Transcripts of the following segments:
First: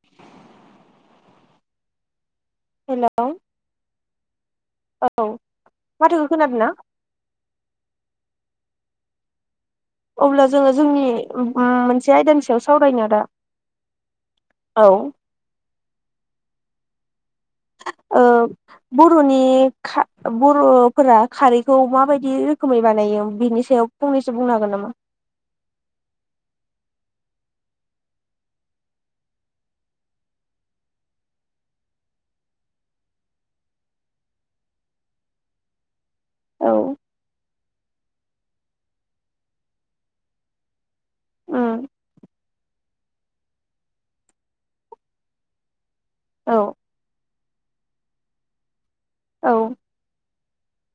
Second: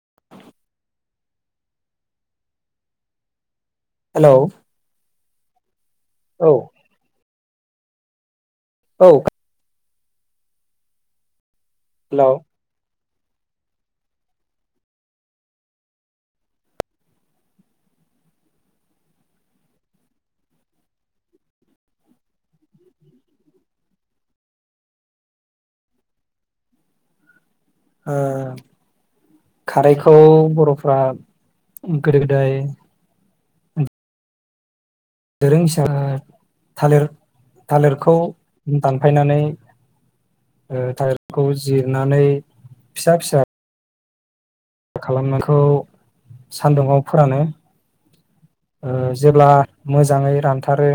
[inaudible] Hello. Hello. औ। माथोखौ औ खोनादों ना? औ अब्ला जोङो जोंनि उम मोनसे हेलौ आयदानि सायाव सावरायनो आदा। औ। ओ बर'नि खा बर'फोरा खारैखौ माबायदि रोखोमै बानायो बेनि सायाव फंनैसो बुंनो हागोन नामा? ऐ खारैखौ बर'फ्रा गोदो गोदाय दोरोंसा औ थालिर थालिरखौ दानफायनानै ओ थालिरखौ उम जिरनानै फिसा फिसा खालामनाखौ औ सान्दुङाव फोरानो। ओ जेब्ला औ मोजाङै रान थारो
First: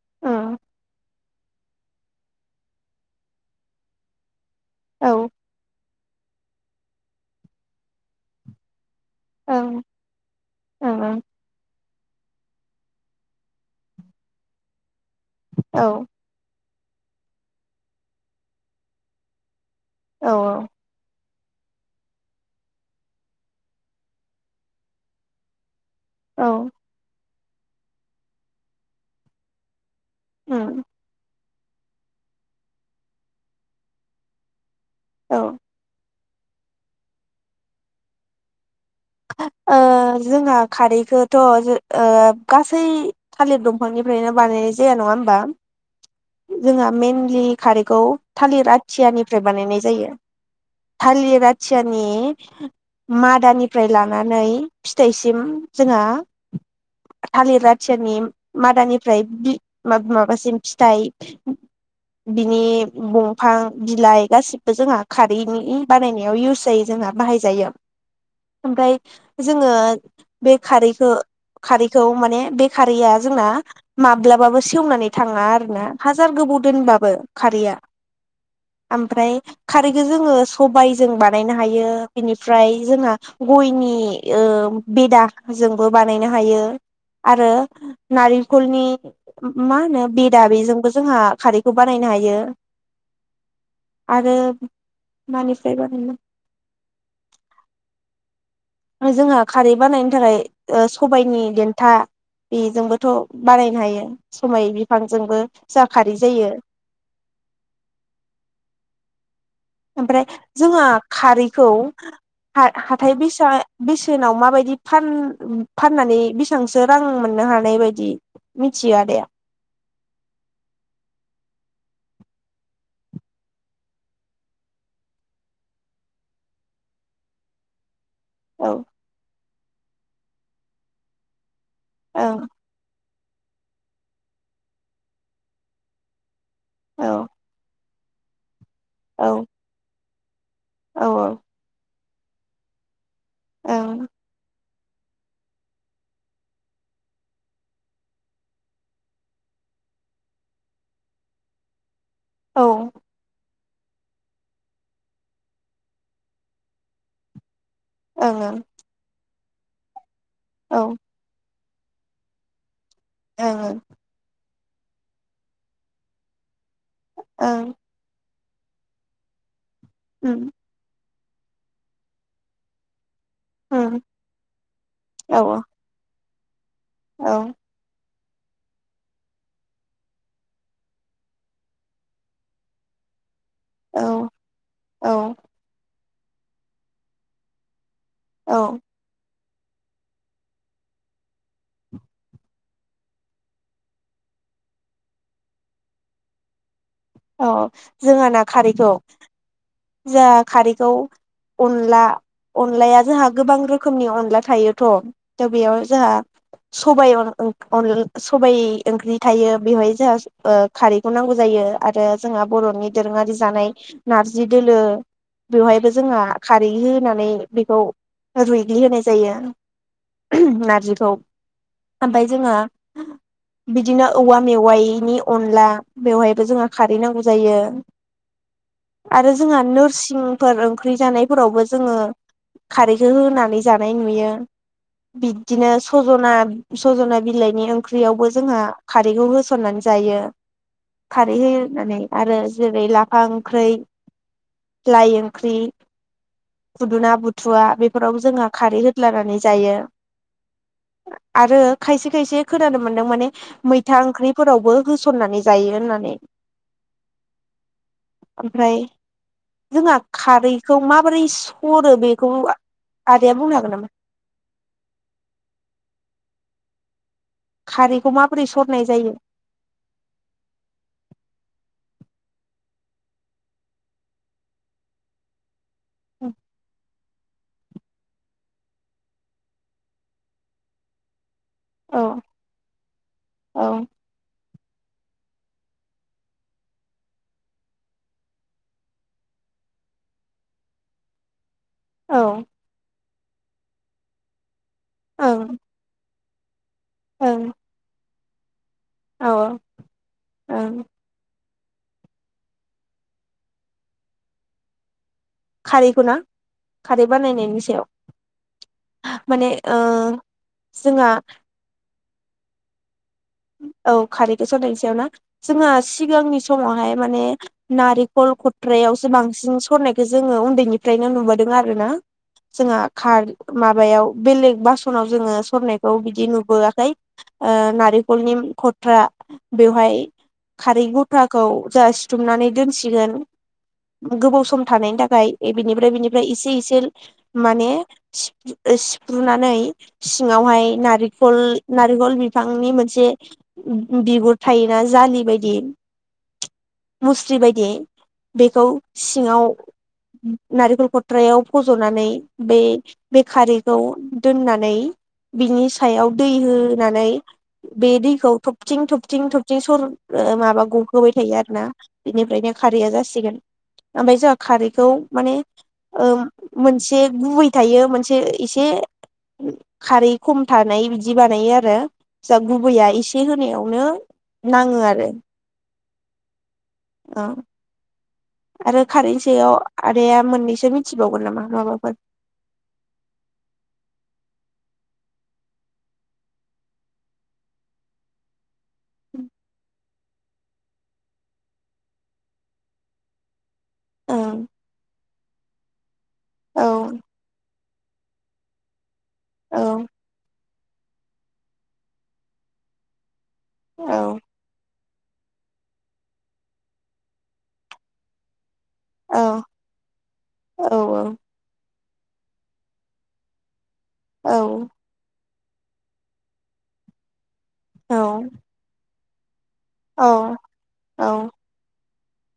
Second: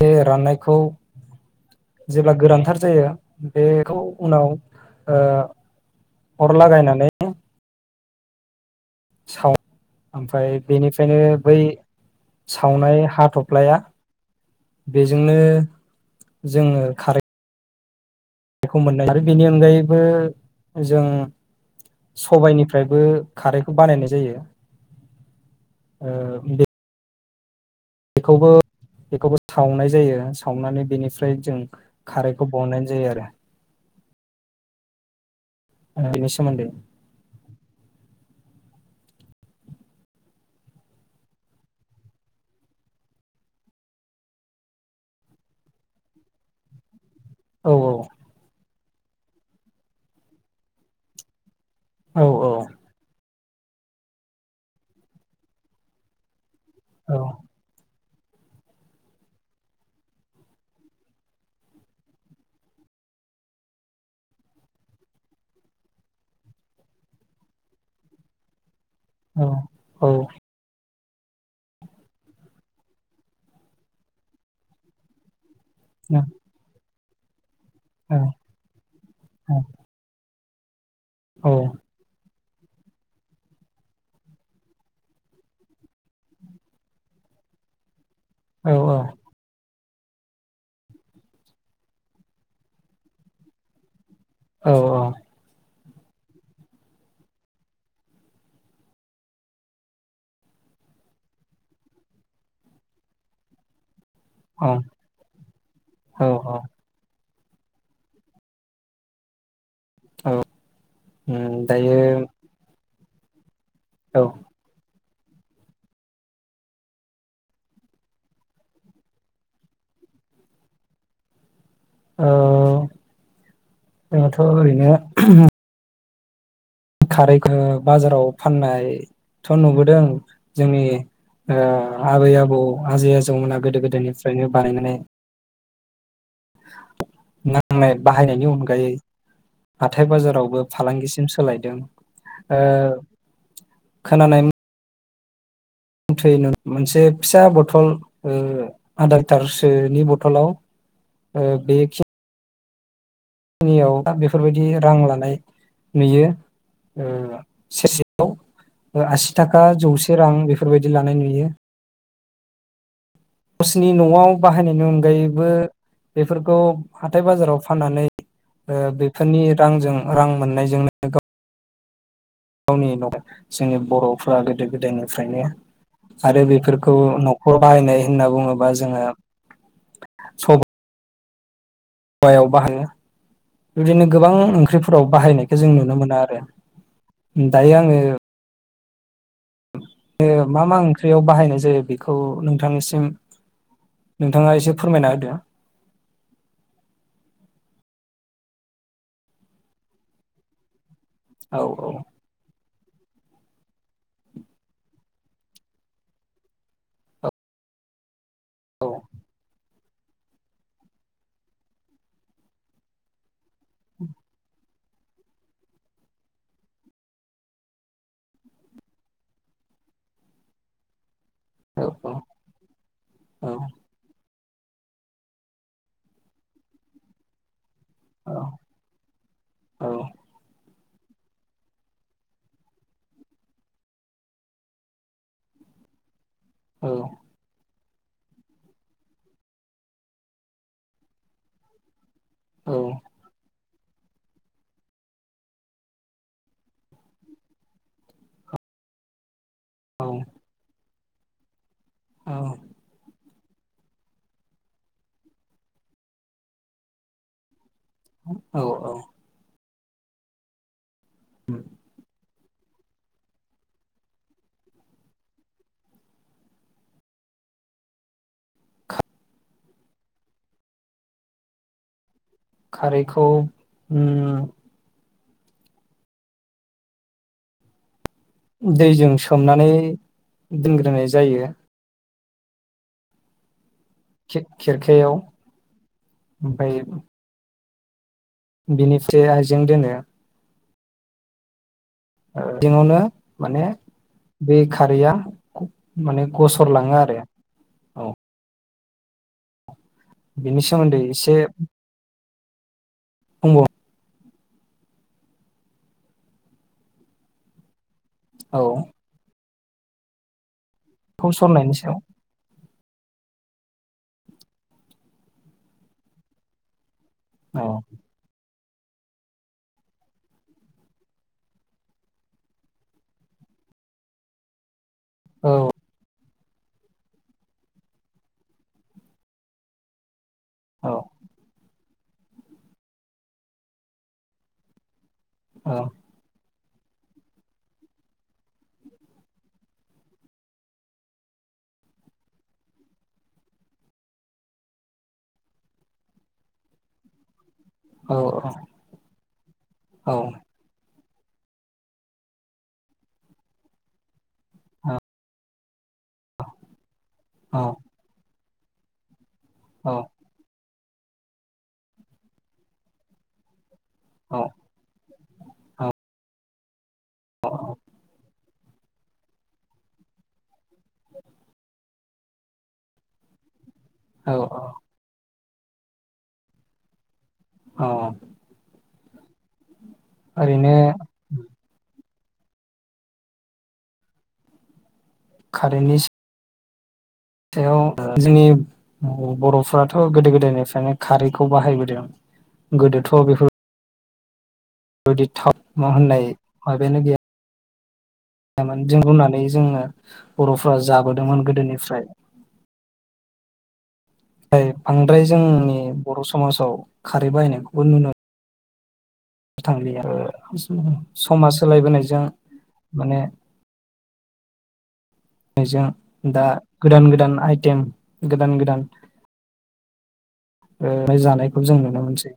बे उम रान्नायखौ जेब्ला गोनांथार जायो बेखौ उनाव औ ओ ओं अर लागायनानै ओं सावओ ओमफाय बेनिफ्रायनो ओं बै सावनाय हाथ'फ्लाया बे जोंनो औ जोङो खारै बेखौ मोन्नाय आरो बेनि अनगायै बे औ जों सबायनिफ्रायबो खारैखौ बानायनाय जायो। औ ओ बे बेखौबो बेखौबो सावनाय जायो उम सावनानै बेनिफ्राय जों खारैखौ बनायनाय जायो आरो औ। बि नि सोमोनदो ओ जोंहा खारैखौथ ओ गासै थालिर दंफांनिफ्रायनो बानायनाय जाया। नङा होमबा? जोंहा मेन लि औ खारिखौ थालिर आ थियानिफ्राय बानायनाय जायो। थालिर आथ औ सोरनि मात दानिफ्राय लानानै फिथाइसिम जोंहा औ थालिर आथियानि मादानिफ्राय बि मा-माबासिम फिथाइ बिनि बंफां बिलाइ गासिबो जोंहा खारैनि बानायनायाव इउस जायो। जोंहा बाहायजायो। ओमफाय जोङो औ औ बे खारै खो खारैखौ माने बे खारैया जोंना माब्लाबाबो सेवनानै थाङा आरो ना हाजार गोबाव दोनबाब बो खारिया ओमफ्राय खारैखौ जोङो सो- ख बाय जों औ बानायनो हायो बिनि ओमफ्राय जोंहा गयनि ओ बेदाजोंबो बानायनो हायो आरो औ नारेंखलनि औ मा होनो? बि दा बेजोंबो जोंहा खारैखो बानायनो हायो। आरो मानि बे बादि जोंहा खारै बानायनो थाखाय ओ सबायनि देन्था बेजोंबोथ बानायनो हायो। औ सबाय बिफांजोंबो जा खारै जायो । ओमफ्राय औ जोंहा खारैखौ दायो [unintelligible] थाय बिसा औ बेसेनाव माबायदि फान-फाननानै बेसेबांसो रां मोननो हानाय बायदि मिथियो आदाया। ओ [inaudible] जोंहाथ ओरैनो [unintelligible] खारै [unintelligible] बाजाराव औ फाननाय । थ' नुबोदों जोंनि ओ आबै ओं आबौ आजै आज जौमोना गोदो गोदायनिफ्रायनो बानायनानै औ लानाय बाहायनायनि अनगा गायै औ हा थाय बाजाराव बो औ फालांगिसिम औ सोलायदों। ओ ओं खोनायनाय मथै मोनसे फिसा बथल ओ आदा लिटारसोनि बथलाव ओ बेखिनि औ । नियाव बेफोरबायदि रां लानाय नुयो ओ सेरसेयाव ओं ओ आसि थाखा जौसे रां बेफोरबायदि लानाय नुयो। औ ओं ओं गसिनि नआव बाहायनायनि अनगायैबो बेफोरखौ हाथाय बाजाराव ओं फाननानै ओ बेफोरनि रांजों रां उम मोननाय जोंनो [inaudible] गावनि जोंनि उम बर'फ्रा गोदो औ गोदायनिफ्रायनो आरो बेफोर खौ औ न'खर बाहायनाय होनना बुङोबा जोङो स बायाव बाहायो । बिदिनो औ गोबां ओंख्रिफोराव बाहायनायखौ जों नुनो मोनो आरो । दायो आङो औ । मा मा ओंख्रियाव बाहायनाय जायो बेखौ नोंथांनिसिम नोंथाङा एसे फोरमायना होदो । औ जोंहा ना खारैखौ जाहा खारैखौ होदो अनला अन अनलाया जोंहा गोबां रोखोमनि अनला थायोथ थ बेयाव जोंहा सबायाइ औ अन सबाइ औ ओंख्रि थायो बेवहाय जोंहा खारैखौ नांगौ जायो आरो जोंहा बर नि दोरोङारि जानाय नारजि दोलो बेवहायबो जोंहा खारै होनानै बेखौ रुइग्लि होनाय जायो ओहोम नारजिखौ औ ओमफ्राय जोंहा औ बिदिनो औवा मेवाइनि अनला बेवहायबो जोंहा खारै नांगौ जायो। औ आरो जोंहा औ नोरसिंफोर जानायफोरावबो जोङो खारैखौ होनानै जानाय नुयो बिदिनो सजना सजना बिलाइनि ओंख्रियावबो जोंहा खारैखौ होसननानै जायो खारै होनानै आरो जेरै लाफा ओंख्रै लाइ ओंख्रि फुदुना बुथुवा बेफोराव जोंहा खारै होदलानानै जायो। आरो खायसे औ खायसे औ खोनानो मोन्दों माने मैथा ओंख्रिफोरावबो होसननानै जायो होननानै औ ओमफ्राय औ जोंहा खारैखौ मा बोरै सरो बेखौ आदाया बुंनो हागोन नामा? खारैखौ माबोरै सरनाय जायो खारैखौ उम [inaudible] दैजों सोमनानै दोनग्रोनाय जायो। औ औ खेरखायाव ओमफ्राय बिनिफ्राय आइजें दोनो औ दिङावनो माने बे खारैया ओं माने खस सरलाङो आरो ओं औ औ बिनि ओं सोमोन्दै एसे [unintelligible] खारैखौ ना खारै बानायनायनि सायाव माने ओ जोंहा थ सरनायनि सायाव औ खारै खौ सरनायनि सायाव ना जोंहा सिगांनि समावहाय माने औ नारेखल ख फ्रायावसो बांसिन सरनायखौ जोङो उन्दैनिफ्रायनो नुबोदों आरो ना जोंहा खार माबायाव बेलेग बास सनाव जोङो सरनायखौ बिदि नु बोआखै ओ नारि खलनि खथा बेवहाय खारै औ गथाखौ जासि थुमनानै दोनसिगोन गोबाव सम थानायनि थाख फ्राय औ बिनिफ्राय बिनिफ्राय इसे इसे माने सिफ-सिफ्रुनानै सिङावहाय नारिकल नारिकल बिफांनि मोन जे बिगुर थायोना जालि बायदि मुस्रि बाय दि औ बेखौ सिङाव औ नारेंखल ख द्रायाव फजनानै बे बे खारैखौ दोननानै बिनि सायाव दै होनानै बे दैखौ थब थिं थबथिं थब थिं सर माबा ग होबाय थायो आरोना बेनिफ्रायनो खारैया जासिगोन। ओमफ्राय जोंहा औ खारैखौ माने ओम। मोन ए गुबै थायो मोनसे एसे खारै खम थानाय बिदि बानायो आरो। जा गुबैया एसे होनायावनो औ नाङो आरो। ओं। औ। खारैनि सायाव आदाया मोननैसो ओरैनो मिथिबावगोन नामा माबाफोर? खारैनि सायाव जोंनि औ बर'फ्राथ ओ गोदो गोदायनिफ्रायनो खारैखौ बाहायबोदों गोदोथ' बेफोर ओम। [unintelligible] होननाय। [unintelligible] [unintelligible] [unintelligible] जोङो। औ बरफ्रा जाबोदोंमोन गोदोनिफ्राय। औ। ओमफ्राय बांद्राय जोंनि बर' समाजाव खारै बाहायनायखौबो नुनो औ [unintelligible] औ समा‌ सोलायबोनायजों। माने। औ। जों दा गोदान गोदान आइटेम औ गोदान गोदान औ। ओ औ जानायखौ जों नुनो मोनो सै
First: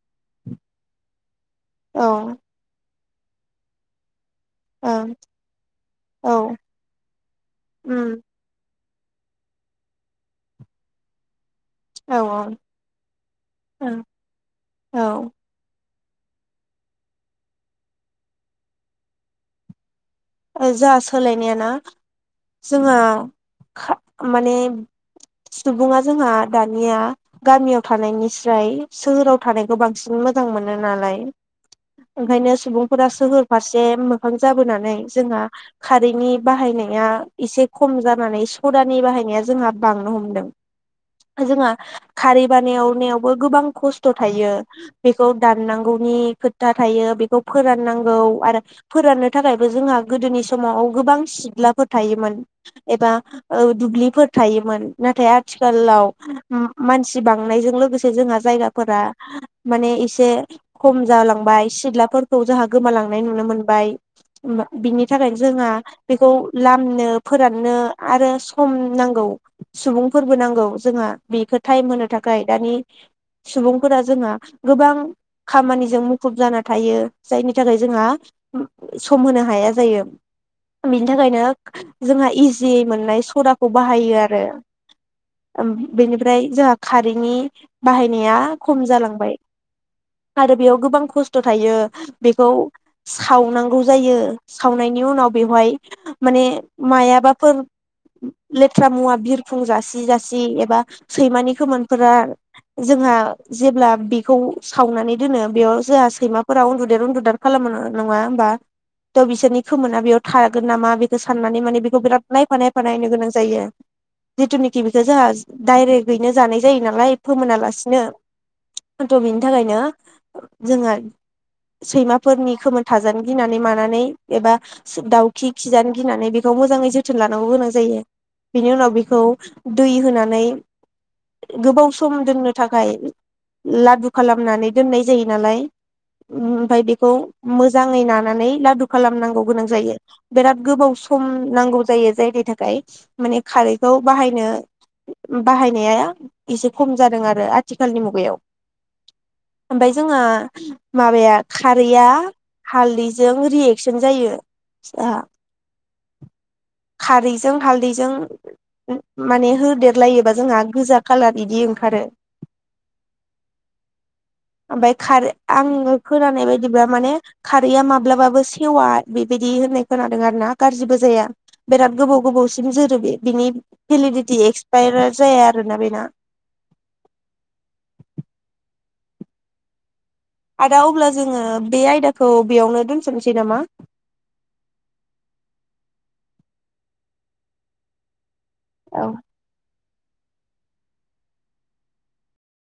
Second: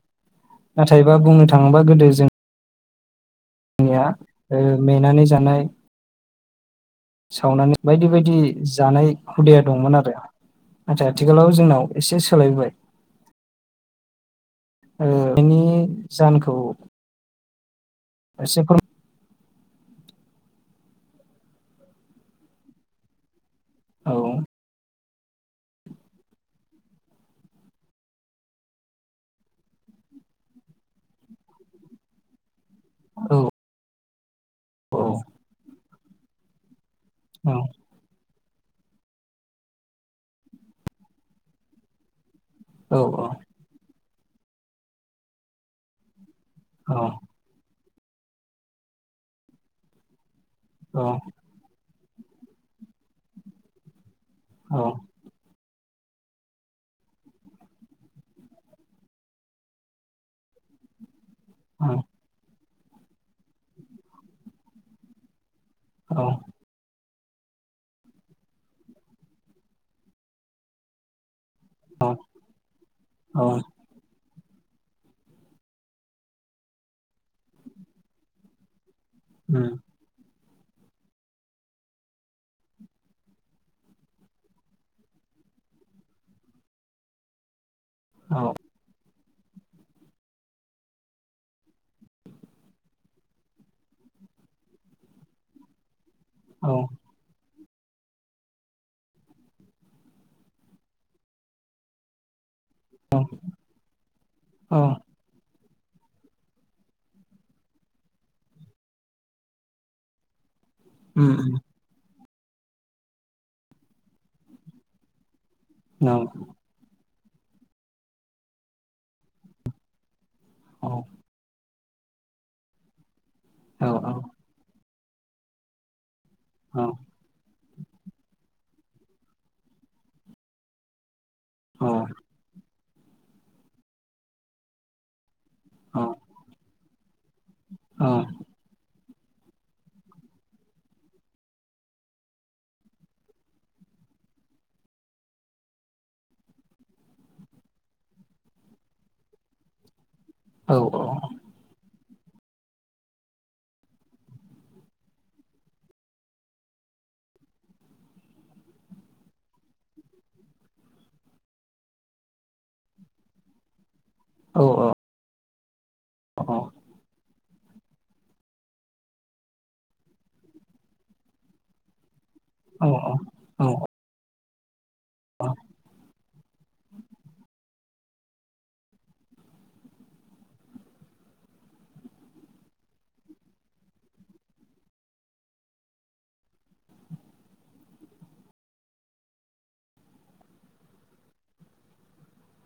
नाथायबा बुंनो था थांबा गोदो जों ओं [unintelligible] मेनानै जानाय औ। सावनानै बायदि उम बायदि। जानाय हुदाया दंमोन आरो नाथाइ आथिखालाव जोंनाव एसे औ सोलायबोबाय औ ओ ओं [unintelligible] जाहोनखौ एसे फोर जा सोलायनायाना जोंहा औ खा-माने। सुबुङा जोंहा दानिया गामियाव थानायनिस्राय सोहोराव थानायखौ बांसिन मोजां मोनो नालाय ओंखायनो सुबुं फोरा सोहोर फारसे मो खां जाबोनानै औ जोंहा खारैनि बाहायनाय या औ एसे खम जानानै सदानि बाहायनाया जोंहा बांनो हमदों जोंहा खारै बानायाव औ नायावबो गोबां खस्थ खस्थ थायो बेखौ दाननांगौनि खोथा थायो बेखौ फोरानां गौ आरो फोराननो थाखायबो जोंहा गोदोनि समाव औ गोबां सिलाफोर थायोमोन एबा ओ दुब्लिफोर औ थायोमोन नाथाय आथिखालाव उम मानसि बांनायजों लोगोसे जोंहा जायगाफोरा माने एसे खम जालां बाय सिथलाफोरखौ जोहा गोमालांनाय नुनो मोनबाय बिनि थाखाय जोहा औ बेखौ लामनो फोराननो आरो सम नांगौ सुबुंफोरबो नांगौ जोंहा बेखो टाइम होनो थाखाय दानि सुबुंफोरा जोंहा गोबां खामानिजों मुखुब जाना थायो। जायनि थाखाय जोंहा सम हाया उम जायो‌‌ बिनि थाखायनो जोंहा इजि मोननाय सदाखौ बाहायो आरो ओम-बेनिफ्राय जोंहा खारैनि बाहायनाया औ खम जालांबाय। आरो बेयाव गोबां खस्थ थायो बेखौ सावनांगौ जायो। सावनायनि उनाव बेवहाय माने औ मायाबाफोर लेथ्रा मुवा बिरफुं जासि जासि एबा सैमानि खोमोनफोरा जोंहा जेब्ला बेखौ औ सावनानै दोनो बेयाव जोंहा सैमाफोराव उन्दुदेर उन्दुदार खालामनो न-नङा होमबा? थ बिसोरनि खोमोना बेयाव था गोन नामा बेखौ उम साननानै माने बेखौ बिराद नायफा नायफा नायनो गोनां जायो। जिथुनिखि बेखौ जोंहा औ डायरेक्टगैनो जानाय जायो नालाय। फोमोनालासिनो हयथ' बिनि थाखायनो औ जोङो सैमाफोरनि खोमोन थाजानो गिनानै मा औ नानै एबा दावखि खिजानो गिनानै बे खौ औ मोजाङै जोथोन लानांगौ गोनां जायो। बिनि उनाव बेखौ दै होनानै औ गोबाव सम दोननो था थाखाय लादु खालामनानै दोननाय जायो। नालाय ओमफ्राय बेखौ मोजाङै नानानै। खालामनांगौ गोनां जायो बिराद गोबाव सम नांगौ जायो जायनि थाखाय माने खारैखौ बाहायनो बाहायनाया एसे खम जादों आरो आथिखालनि मुगायाव। जोंहा माबाया खारैया। हालदि जों रियेकसन जायो खारैजों हालदैजों माने होदेरलायोबा जोंहा गोजा खालार बिदि ओंखारो। औ ओमफाय खारै आङो खोनानाय बायदिब्ला माने। खारैया मा माब्लाबाबो सेवा बेबायदि होननाय खोनादों आरो ना गाज्रिबो जाया बिराद गोबाव गोबावसिम औ जोरो बे बिनि औ भेलिडिटि एक्स पाइयार जाया औ आरोना बेना। आदा अब्ला जोङो बे आयदाखौ बेआवनो दोनथ'नोसै नामा? औ।